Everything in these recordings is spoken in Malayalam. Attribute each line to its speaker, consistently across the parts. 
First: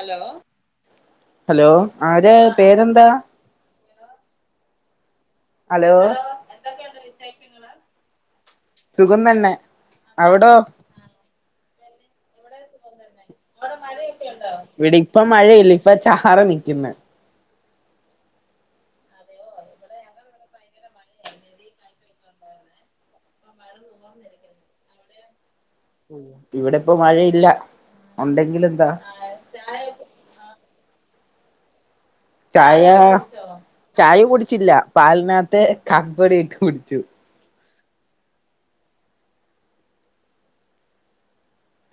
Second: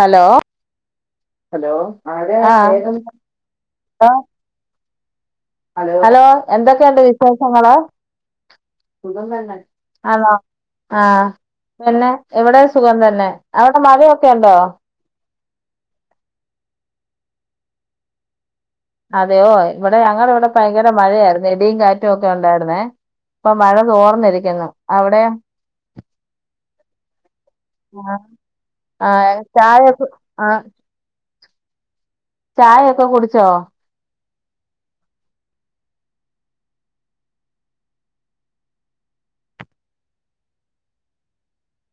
Speaker 1: ഹലോ
Speaker 2: ഹലോ ആരാ
Speaker 1: ആഹ്
Speaker 2: പേരെന്താ
Speaker 1: ഹലോ എന്തൊക്കെയുണ്ട് വിശേഷങ്ങള്
Speaker 2: സുഖം തന്നെ
Speaker 1: ആന്നോ
Speaker 2: അവിടോ
Speaker 1: ആഹ് പിന്നെ ഇവിടെ സുഖം തന്നെ അവിടെ മഴയൊക്കെ ഉണ്ടോ
Speaker 2: ഇപ്പൊ മഴയില്ല ഇപ്പൊ ചാറീ നിക്കുന്നു
Speaker 1: അതെയോ ഇവിടെ ഞങ്ങുടെ ഇവിടെ ഭയങ്കര മഴയായിരുന്നു ഇടിയും കാറ്റും ഒക്കെ ഉണ്ടായിരുന്നേ ഇപ്പൊ മഴ തോർന്നിരിക്കുന്നു അവിടെയോ
Speaker 2: ഇവിടെ ഇപ്പോ മഴയില്ല
Speaker 1: ആഹ്
Speaker 2: ഉണ്ടെങ്കിലെന്താ
Speaker 1: ആഹ് ചായ ഒക്കെ ആഹ്
Speaker 2: ചായ
Speaker 1: ചായൊക്കെ കുടിച്ചോ
Speaker 2: ചായ കുടിച്ചില്ല പാലിനകത്ത് കാപ്പിപ്പൊടി ഇട്ട് കുടിച്ചു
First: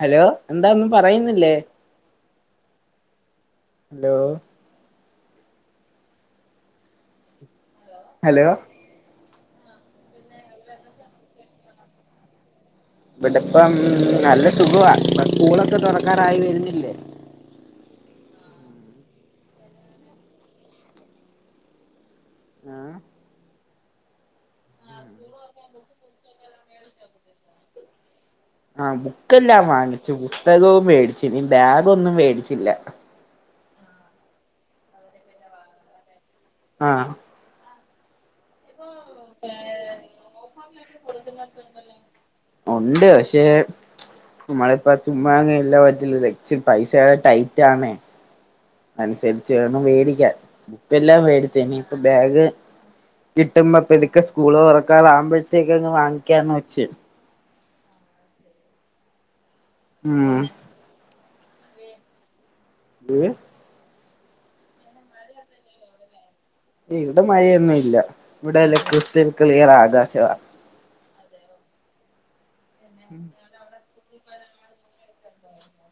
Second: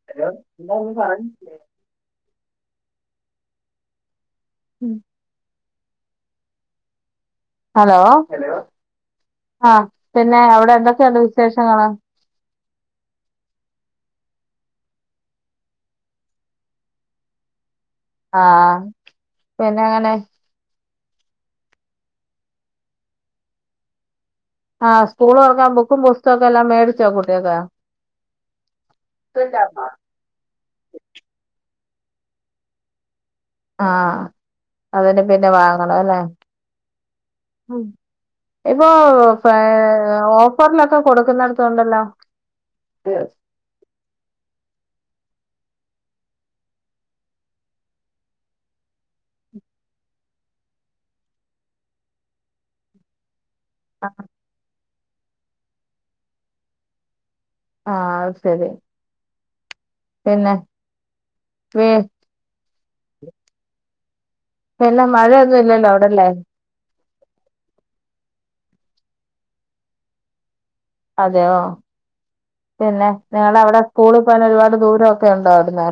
Speaker 2: ഹലോ എന്താ ഒന്നും പറയുന്നില്ലേ ഹലോ
Speaker 1: [inaudible] ഹലോ
Speaker 2: ഹലോ
Speaker 1: ആഹ് പിന്നെ അവിടെ എന്തൊക്കെയുണ്ട് വിശേഷങ്ങള്
Speaker 2: ഇവിട ഇപ്പം നല്ല സുഖമാണ് ഈ സ്കൂളൊക്കെ തുറക്കാറായി വരുന്നില്ലേ
Speaker 1: ആഹ് പിന്നെ എങ്ങനെ
Speaker 2: ആഹ്
Speaker 1: ആഹ് സ്കൂൾ തുറക്കാൻ ബുക്കും പുസ്തകൊക്കെ എല്ലാം മേടിച്ചോ [unintelligible]
Speaker 2: ആഹ് ബുക്കെല്ലാം വാങ്ങിച്ചു പുസ്തകവും മേടിച്ചു നീ ബാഗ് ഒന്നും മേടിച്ചില്ല
Speaker 1: ആഹ് അതിന് പിന്നെ വാങ്ങണം അല്ലേ
Speaker 2: ആഹ്
Speaker 1: ഇപ്പോ [unintelligible] ഓഫറിലൊക്കെ കൊടുക്കുന്നടത്തണ്ടല്ലോ
Speaker 2: എഹ് നമ്മളിപ്പ ചുമ്മാ അങ്ങന ഇല്ല പറ്റില്ല പൈസകെ ടൈറ്റ് ആണേ അനുസരിച്ച് വേണം മേടിക്കാൻ. ഇപ്പ എല്ലാം മേടിച്ച് ഇനിപ്പം ബാഗ് കിട്ടുമ്പോ പതുക്കെ സ്കൂള് തുറക്കാറാകുമ്പോഴത്തേക്കങ്ങ് വാങ്ങിക്കാന്ന് വെച്ച്.
Speaker 1: ആഹ് അത്ശരി.
Speaker 2: ഉം
Speaker 1: പിന്നെഹ് പീൻ ഇല്ല മഴേന്നൂല്ലല്ലോ അവിടല്ലെ.
Speaker 2: ഇവിടെ മഴേന്നുല്ല ഇവിടെല്ല ക്രിസ്തൽ ക്ലിയർ ആകാശ്വ.
Speaker 1: അതെയോ പിന്നെ നിങ്ങളവടെ സ്കൂളിൽ പോകാൻ ഒരുപാട് ദൂരൊക്കെണ്ടോവിടുന്ന്.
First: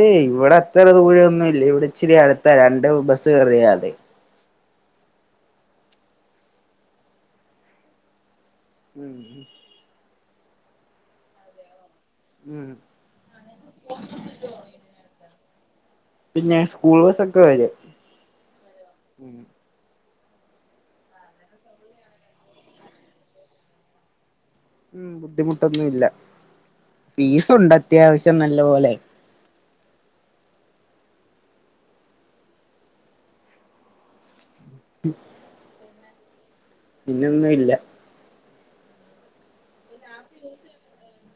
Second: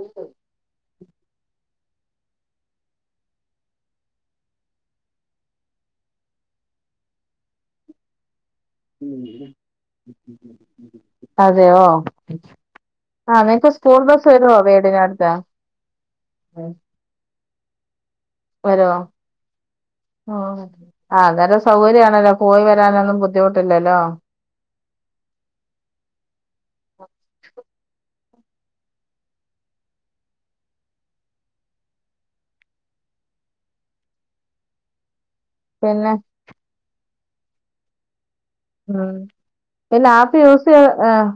Speaker 2: ഏയ് ഇവിടെ അത്ര ദൂരൊന്നുല്ല ഇവിടെച്ചിരി അടുത്താ രണ്ട് ബസ്സ് കറിയാതി. ഉം
Speaker 1: അതെയോ?
Speaker 2: ം
Speaker 1: ആഹ് നിങക്ക് സ്കൂൾ ബസ് വരോ വീടിനടുത്ത്.
Speaker 2: പിന്നെ സ്കൂൾ ബസ്സൊക്കെ വരും.
Speaker 1: വരോ? ആ അന്നേരം സൗകര്യാണല്ലോ പോയി വരാനൊന്നും ബുദ്ധിമുട്ടില്ലല്ലോ.
Speaker 2: ം ബുദ്ധിമുട്ടൊന്നുല്ല ഫീസുണ്ട് അത്യാവശ്യം നല്ല പോലെ. ം
Speaker 1: പിന്നെ?
Speaker 2: പിന്നൊന്നു ഇല്ല.
Speaker 1: ം പിന്നെ ആപ്പി യൂസിയ ഏഹ്